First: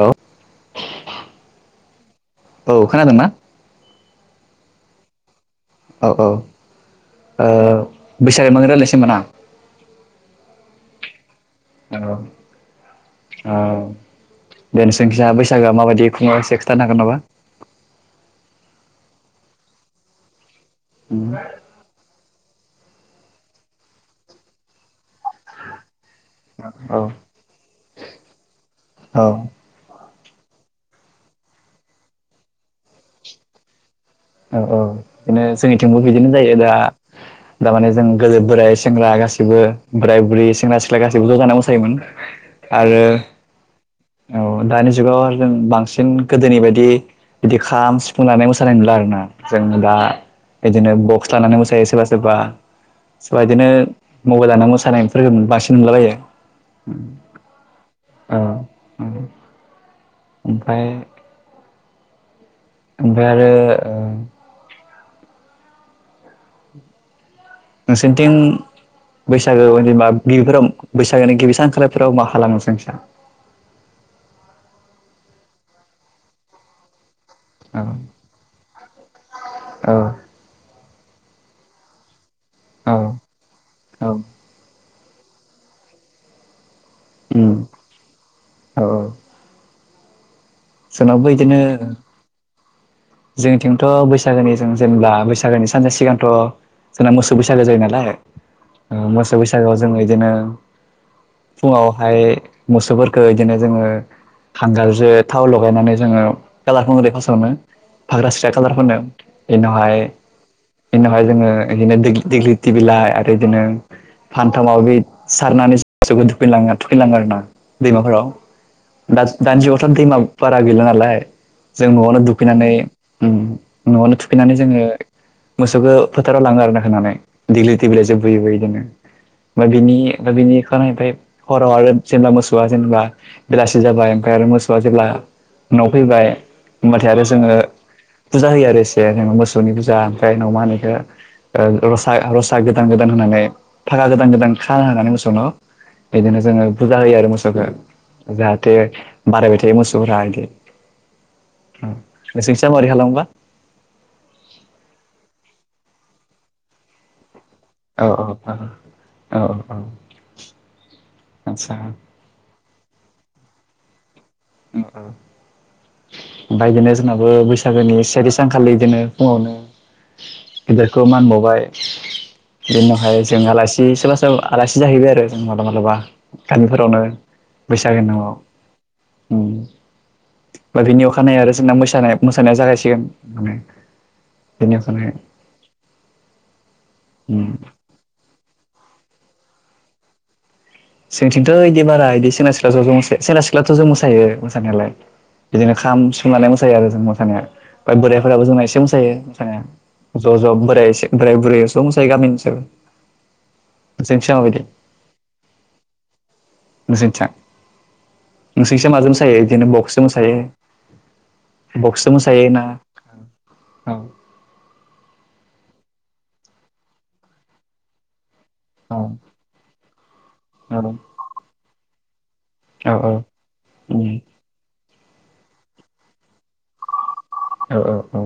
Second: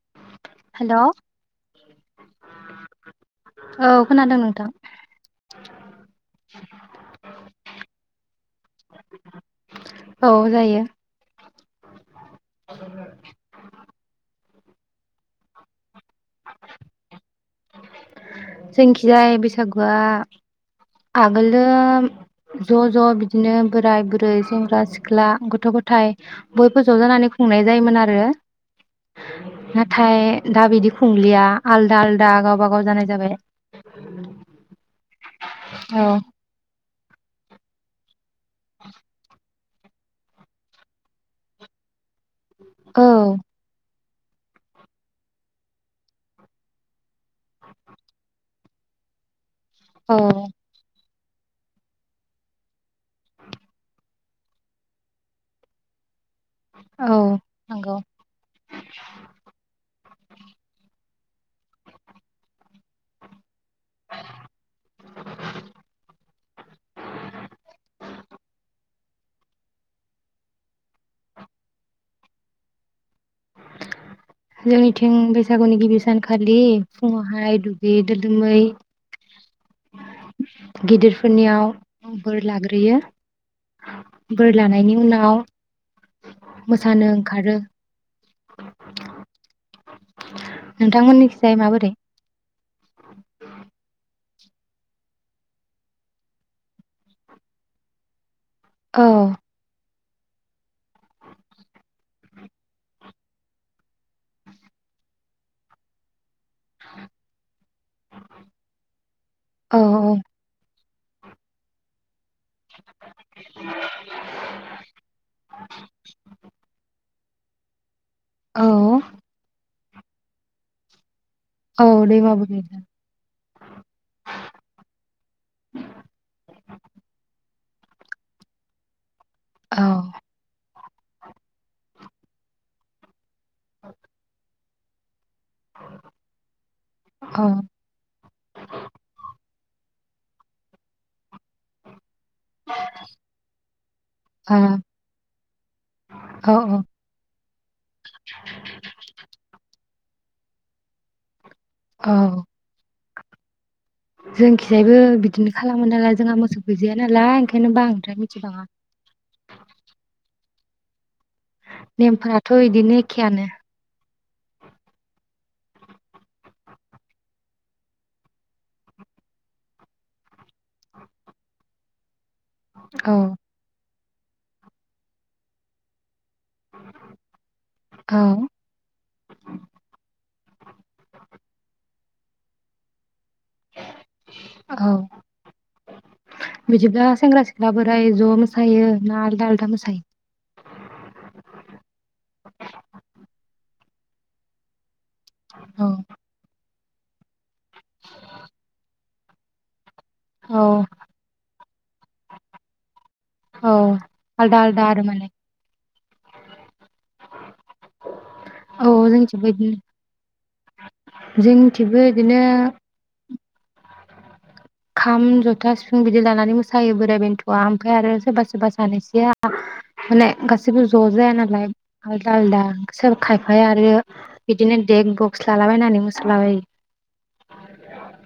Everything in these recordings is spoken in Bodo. औ [inaudible] औ खोनादों ना? खोनादों नोंथां। औ औ ओ बैसागोनि बागै रायलायनोसै होमब्ला ना औ जायो औ औ [unintelligible] नोंसिनिखिजा बैसोगोआ माबायदि खुङो एसे खिन्थानो हागोन नामा? जोंखिजाय बैसागुआ आगोलो ज' ज' बिदिनो बोराय बुरै सेंग्रा सिख्ला गथ' गथाय बयबो ज' औ जानानै खुंनाय जायोमोन आरो नाथाय दा बिदि खुंलिया आलदा आलदा गावबा गाव जानाय जाबाय औ औ बिदिनो जोंनिथिंबो औ बिदिनो जायो दा दामाने जों गोदो बोराय सेंग्रा गासैबो बोराय बुरै सेंग्रा सिख्ला गासैबो ज' जाना मोसायोमोन आरो औ औ दानि जुगाव जों बांसिन गोदोनि बायदि बिदि खाम सिफुंलानानै मोसानाय नुला आरो ना जोंङो दा औ बिदिनो बक्स लानानै मोसायो सोरबा सोरबा सोरबा बिदिनो मबाइल लानानै मोसानायफोरखौ बांसिन नुलाबायो औ नंगौ ओमफ्राय ओमफ्राय आरो ओ [unintelligible] नोंसोरनिथिं बैसागो बागै जेनबा गिबिफोराव बैसागोनि गिबि सानखालिफोराव मा खालामो नोंसोरनिथिं? जोंनिथिं बैसागुनि गिबि सानखालि फुङावहाय दुगै औ दोलोमै औ गिदिरफोरनियाव बोर लाग्रोयो औ बोर लानायनि उनाव मोसानो ओंखारो जोंनावबो नोंथांमोननिखिजाय बिदिनो माबोरै जोंथिंथ' बैसागोनि जों जेनेबा बैसागोनि सानसे सिगांथ' जोंना मोसौ बैसागो जायो नालाय औ मोसौ बैसागोआव जो एदिनो फुङावहाय मोसौफोरखौ एदिनो जोङो हांगारजों थाव लगायनानै जोङो कालार फुनग्रोयो फास आवनो फाग्रा सिख्रा कालार फोनो औ एनिउनावहाय बेनिनावहाय जोङो एदिनो देग दिग्लिटि बिलाइ आरो बिदिनो फानथामाव माबाबि सारनानै मोसौखौ थुखैलाङो थुखैनो लाङो आरो ना। [inaudible] दैमाफोराव औ दाज दानि जुगाव दैमा बारा गैला नालाय औ जों न'आवनो दैमा दुफैनानै बोहैदों ओम न'आवनो थुफैनानै जोङो मोसौखौ फोथाराव लाङो आरोना होनानै। दिगलिटि बिलाइ जो बुयोबो बिदिनो ओमफाय औ बिनि ओमफाय बिनि खानायबाय हराव आरो जेनेबा मोसौआ जेनेबा बेलासि जाबाय ओमफाय आरो मोस ओ जेब्ला उनाव फैबाय होमबाथाय आरो जोङो फुजा होयो आरो एसे जेनबा बोसो [unintelligible] रसा गोदान गोदान होनानै फागा गोदान गोदान आ खाना होनानै मोसौनाव बिदिनो औ जोङो फुजा होयो आरो मोसौखौ जाहाथे मेथाइ मोसौ रागे औ [unintelligible] जोंखिजायबो बिदिनो खालामो नालाय जोंहा मोसौ गैजाया नालाय ओंखायनो औ बांद्राय मिथिबाङा औ औ औ औ आदसा नेमफोराथ' एद दिनो एखेयानो ओमफाय एदिनो जोंनाबो बैसागोनि सेथि सानखालि बिदिनो फुङावनो गिदिरखौ मानबावबाय औ बिनिनावहाय जों आलासि सोला आलासि जाहबाय आरो जों मालाब मालाबा। गामिफोरावनो बैसागोनि औ नामाव। उम बा बेनि अखानायै आरो [unintelligible] मोसानाय मोसानाया जागायसिगोन औ [unintelligible] बिदिब्ला सेंग्रा उम सिख्ला बोराय ज' मोसायो? ना आलदा आलदा मोसायो? जोंथिंथ' इदि बारा इदि सेंग्रा सिख्ला ज' ज' मोसायो सेंग्रा सिख्लाथ' जों मोसायो मोसानायालाय बिदिनो औ खाम सिफुं लाना मोसायो आरो जों मोसानाया ओ बोरायफोराबो जोंना एसे मोसायो ओ ज' ज औ बोराय एसे बोराय बुरै एस दंसै गामि ओनसोल औ आलदा आलदा आरो माने [unintelligible] औ नोंसिंसा माजों मोसायो जोंनिथिंबो इदिनो बक्सजों मोसायो जोंनिथिंबो बक्सो इदिनो मोसायो ना औ खाम जथा सिफुं बिदि लानानै मोसायो बोराइ बेन्थ'आ ओमफ्राय आरो सोरबा स बा औ सानैसोआ माने औ गासिबो ज' जाया नालाय हार आलदा आलदा औ सोर खायफाया आरो उम बिदिनो देख बक्स लालाबायनानै मोसालाबायो ओ ओ औ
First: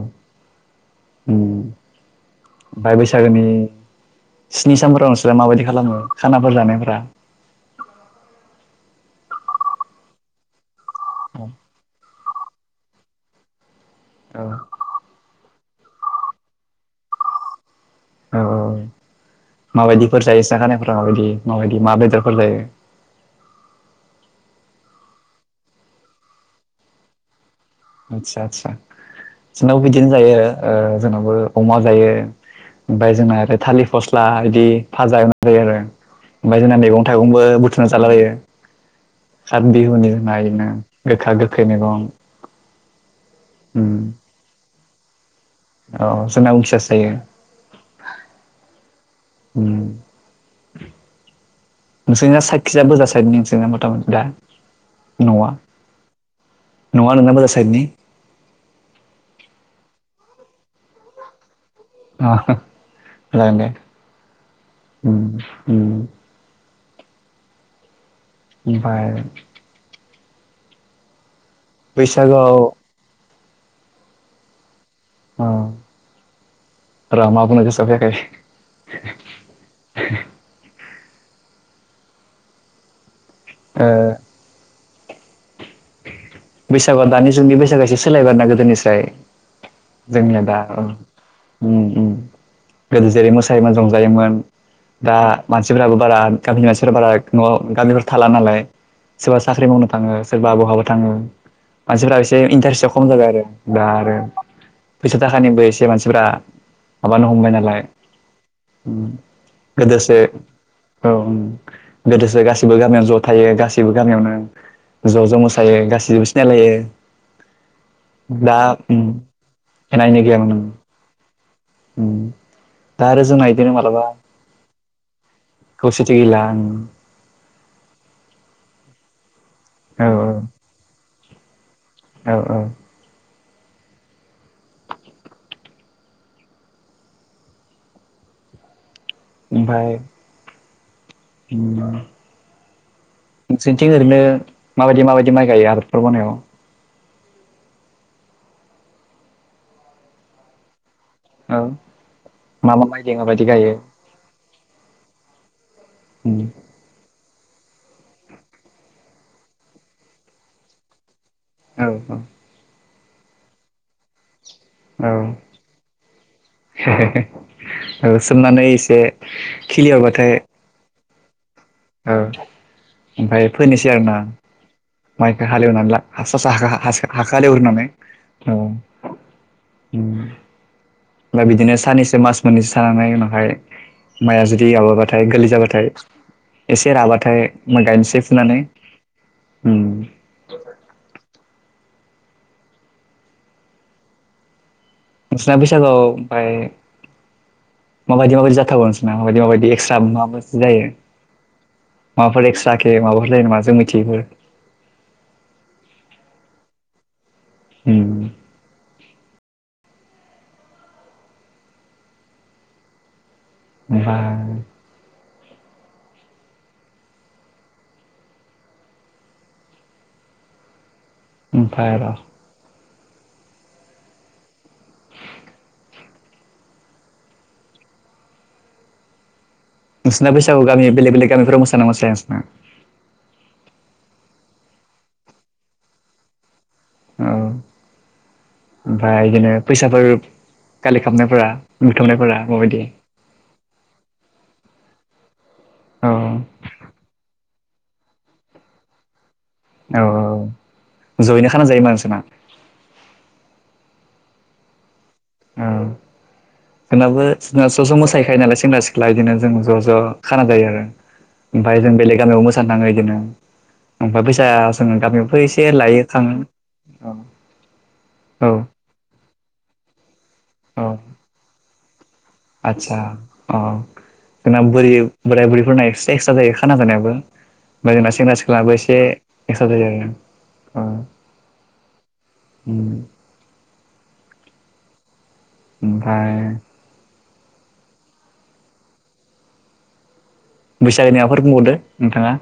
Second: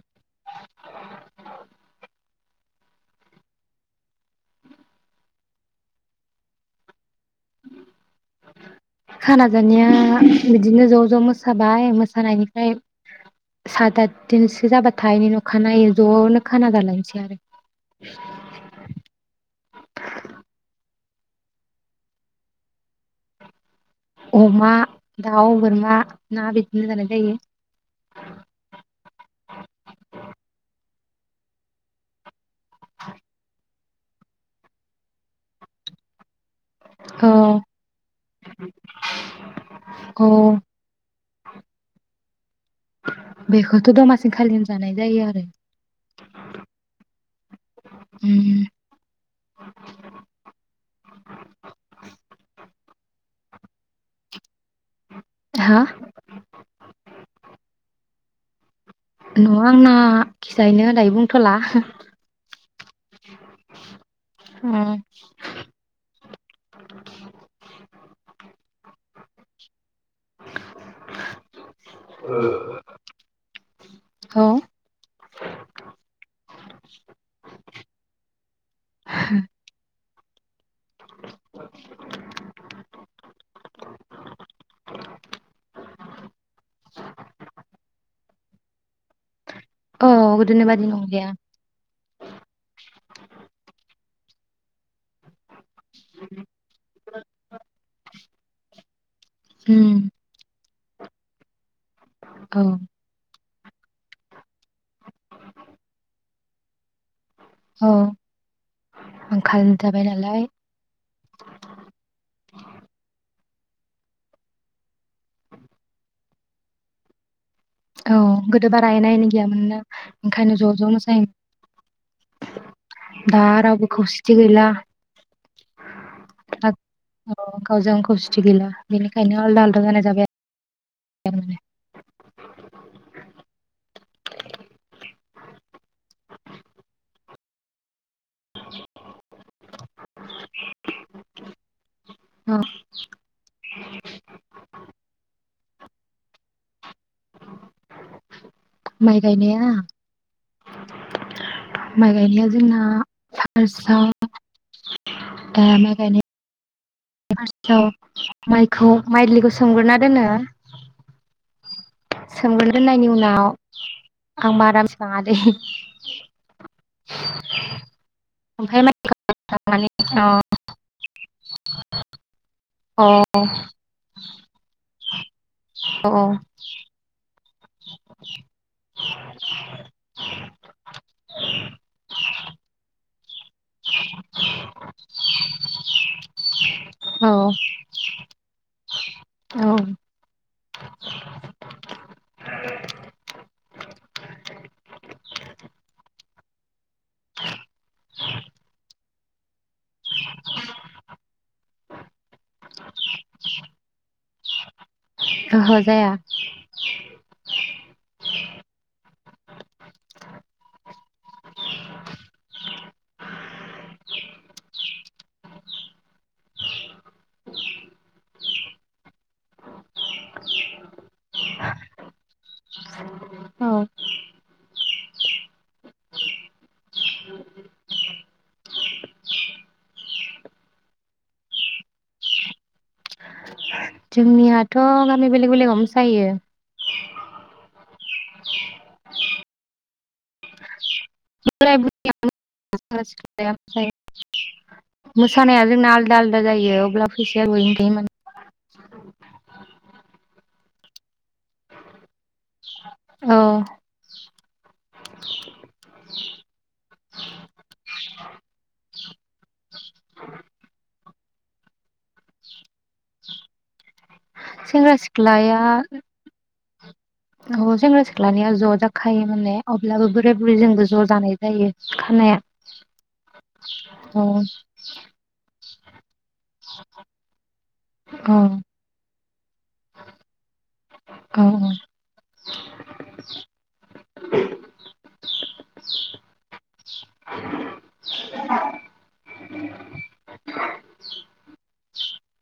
उम फाय बैसागोनि स्नि सानफोराव नोंस्रा माबायदि खालामो खानाफोर जानायफोरा खाना जानाया बि दिनो ज' ज' औ मोसाबाय मोस सानायनिफ्राय सात आत औ दिनसो जाबाथाय अखानायो ज' खाना जालायनोसै आरो औ औ माबायदिफोर जायो एसे हानायफोर [unintelligible] माबायदि माबायदि मा बेदरफोर जायो अमा दाउ बोरमा ना बिदिनो जानाय जायो आदसा आदसा जोंहाबो अमा जायो ओमफाय जोंना आरो थालिर फस्ला बिदि भाजा एवना जायो आरो ओमफाय जोंना मेगं औ थाइगंबो बुथुमना जालाबायो खाथ बिहुनि औ [unintelligible] गोखा गोखै मैगं बेखौथ' दमासिन खालिनो जानाय जायो आरो अ अ जोंना उनखैजासो जायो उम उम नोंसोरनिया [unintelligible] [unintelligible] न'आ हा न'आ नोंना बोजा साइडनि न'आ आंना खिजायहैनो दायो बुंथ'ला अ नोंथां जागोनदे उम उम [unintelligible] ओमफाय बैसागोआव औ अ र' मा बुनो गोसोआव फैयाखै [unintelligible] [unintelligible] [unintelligible] बैसागु दानि जुगनि बैसागो सोलायबायना गोदोनिस्राय औ जोंनिया दा गोदोनि बादि नंलिया उम उम गोदो जेरै मोसायो मोन रं जायोमोन दा। मानसिफोराबो बारा गामिनि मानसिफोरा बारा न'आव गामिफोर थाला नालाय सोरबा साख्रि मावनो उम थाङो। बहाबा थाङो। मानसिफोरा एसे औ इन्टारेस्टआ खम जाबाय आरो। दा आरो फैसा थाखानिबो एसे मानसिफ्रा माबानो हमबाय नालाय औ आंखाल जाबाय गोदोसो नालाय औ गोदोसो गासिबो गामियाव ज' थायोबो गा गासिबो गामियावनो ज' ज' मोसायो गासैबो सिनायलायो औ गोदो बारा एना एनि गैयामोन ना एनि गैयामोन ओंखायनो ज' ज' मोसायोमोन आरो दा जोंना बिदिनो रावबो मालाबा खौसेथि गैला। खौसेथि गैला औ [unintelligible] खौसेथि गैला बेनिखायनो आलदा आलदा जानाय औ जाबाय [unintelligible] औ औ ओमफ्राय [unintelligible] औ नोंसोरनिथिं ओरैनो माबायदि माबायदि माइ गायो आबादफोर मावनायाव? माइ गायनाया औ माइ गायनाया मा जोंना मा माइ गायो माबायदि गायो फार्स्टआव माइ गायनाया फार्स्टआव माइखौ माइलिखौ सोमग्रोना दोनो। औ औ सोमग्रोना दोननायनि उनाव आं बारा औ मिथिबाङा दै औ सोमनानै ओमफ्राय माइ एसे माने खिलि अ अरबाथाय औ अ औ ओमफाय फोनोसै आरोना माइखो हालेवनानै ला हासा सा औ हाखो हालेवग्रोनानै औ ओमफाय बिदिनो साननैसो मास मोननैसो थानानै उनाव फाय माइया जुदि माबाबाथाय गोरलै जाबाथाय एसे राबाथाय औ मो गायनोसै फुनानै ओम [inaudible] [inaudible] नोंसोना फैसागोआव ओमफाय माबायदि माबायदि जाथावो माबायदि माबायदि माबायसि जायो माबाफोर एक्सट्राखे माबाफोरलायो नामा जोंनिथिबो ओहो जाया होम बा ओमफाय र औ नोंसिना बैसागु गामि बेलेग बेलेग गामिफोराव मोसाना मोसाया नोंसोरना? जोंनियाथ' गामि बेलेग बेलेगाव मोसायो। औ ओमफाय इदिनो फैसाफोर कालेक्ट खामनायफोरा बोराय बुथुमनायफोरा माबायदि? मो सानाया जोंना औ आलदा आलदा जायो अब्ला फैसाया [unintelligible] [inaudible] औ औ जयैनो खाना जायो मा नोंसोरना? औ औ जोंनाबो जोंना ज ज मोसायखायो नालाय सेंग्रा सिख्ला इदिनो जों ज ज खाना जायो आरो। ओमफाय जों बेलेग गामियाव मोसानो थाङो इदिनो। ओमफ्राय फैसा सेंग्रा जोङो गामियावबो सिख्लाया एसे लायो खाङो औ औ जोङो सिख्लानिया औ ज' जाखायो माने अब्ला बो औ आतसा अ औ जोंना बुरै बोराय बुरैफोरना एकस्ट्रा जायो खाना जानायाबो ओमफ्राय जोंना सेंग्रा सिख्लाबो औ एसे एकस्ट्रा जायो आरोना। औ औ औ ओमफ्राय [inaudible] बैसागोनि माबाफोर बुंबावदो नोंथाङा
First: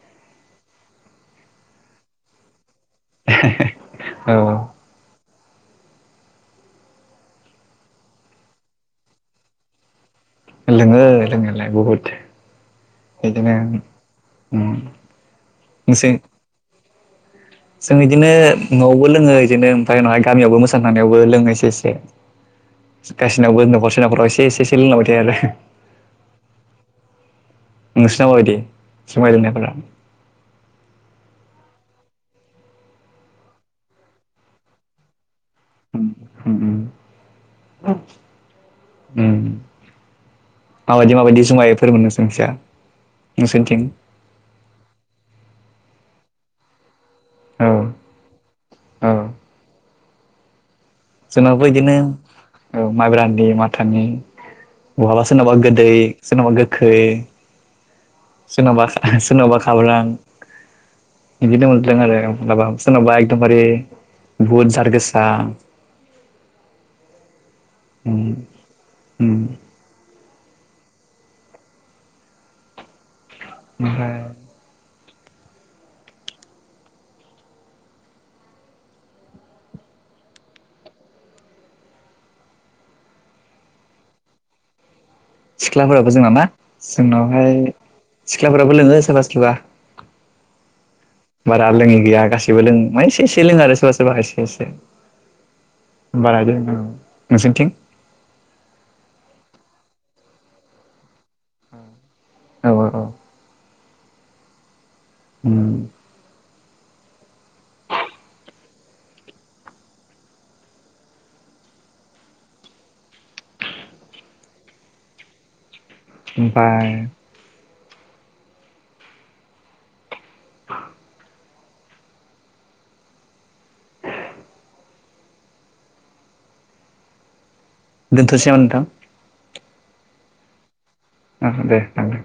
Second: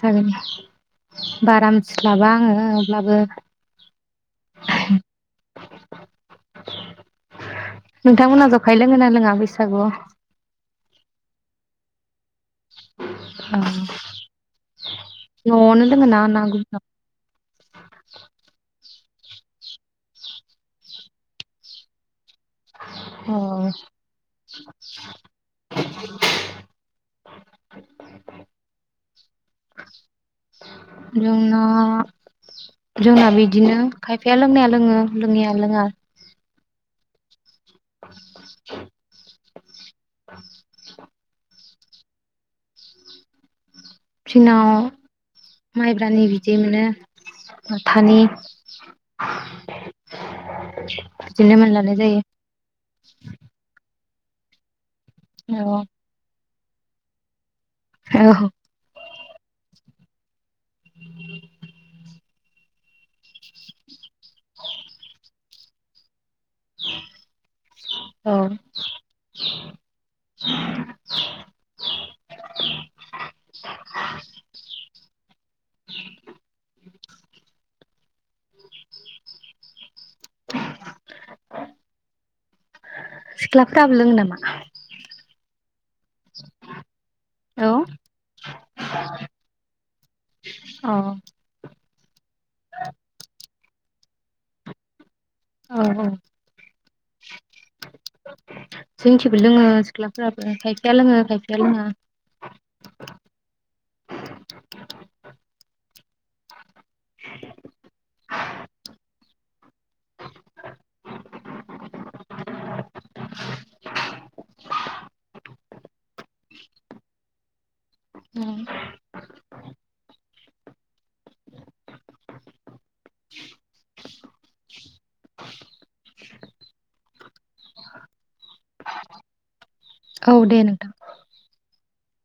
जागोन बारा मो थिस्लाबा आङो अब्लाबो औ नोंथांमोनहा जखाय लोङो ना लोङा बैसागुआव? लोङो लोंनायालाय बहुत नवावनो जों दङना ना गुबु नाव जों इदिनो नव बो लोङो बिदिनो ओमफ्राय उनावहाय गामियावबो मोसानो थांनायावबो लोङो एसे एसे गासिनावबो अ नखरसे नखराव एसे एसे एसे लोंलांबाय थायो आरो नोंसिनाव माबायदि जुमाय लोंनायफोरा? जोंना जोंना बिदिनो खायफाया लोंनाया लोङो लोंङैया लोङा उम उम उम उम माबायदि माबायदि जुमाय? फोर मोनो नोंसोरथिजा नोंसोरनिथिं? जोंनाव माइब्रानि बिदै मोनो औ माथानि [inaudible] बिदिनो जोंनाबो इदिनो मोनलानाय जायो औ माइब्रानि माथानि [inaudible] बहाबा सोरनावबा औ गोदै सोरनावबा गोख खै औ सोरनावबा सोरनावबा खाब्रां बिदिनो [unintelligible] [unintelligible] सोरनावबा एखदम बारे बुदजारगोसा उम [inaudible] औ। उम [inaudible] [inaudible] [inaudible] ओमफ्राय सिख्लाफ्राबो लोङो नामा? सिख्लाफोराबो जोंना ना जोंनावहाय औ सिख्लाफोराबो लोङो सोरबा सोरबा औ बारा लोङ गैया गासैबो लोङ माने से से लोङो आरो सोरबा सोरबा एसे एसे औ औ बारा लोंआ। नोंसिनिथिं? जोंथिबो लोङो सिख्लाफोराबो खायफाया लोङो खायफाया लोङा। औ औ उम ओमफाय [unintelligible] [unintelligible] [unintelligible] थ'सै ओनथां? औ दे नोंथां। ओ दे दानदो।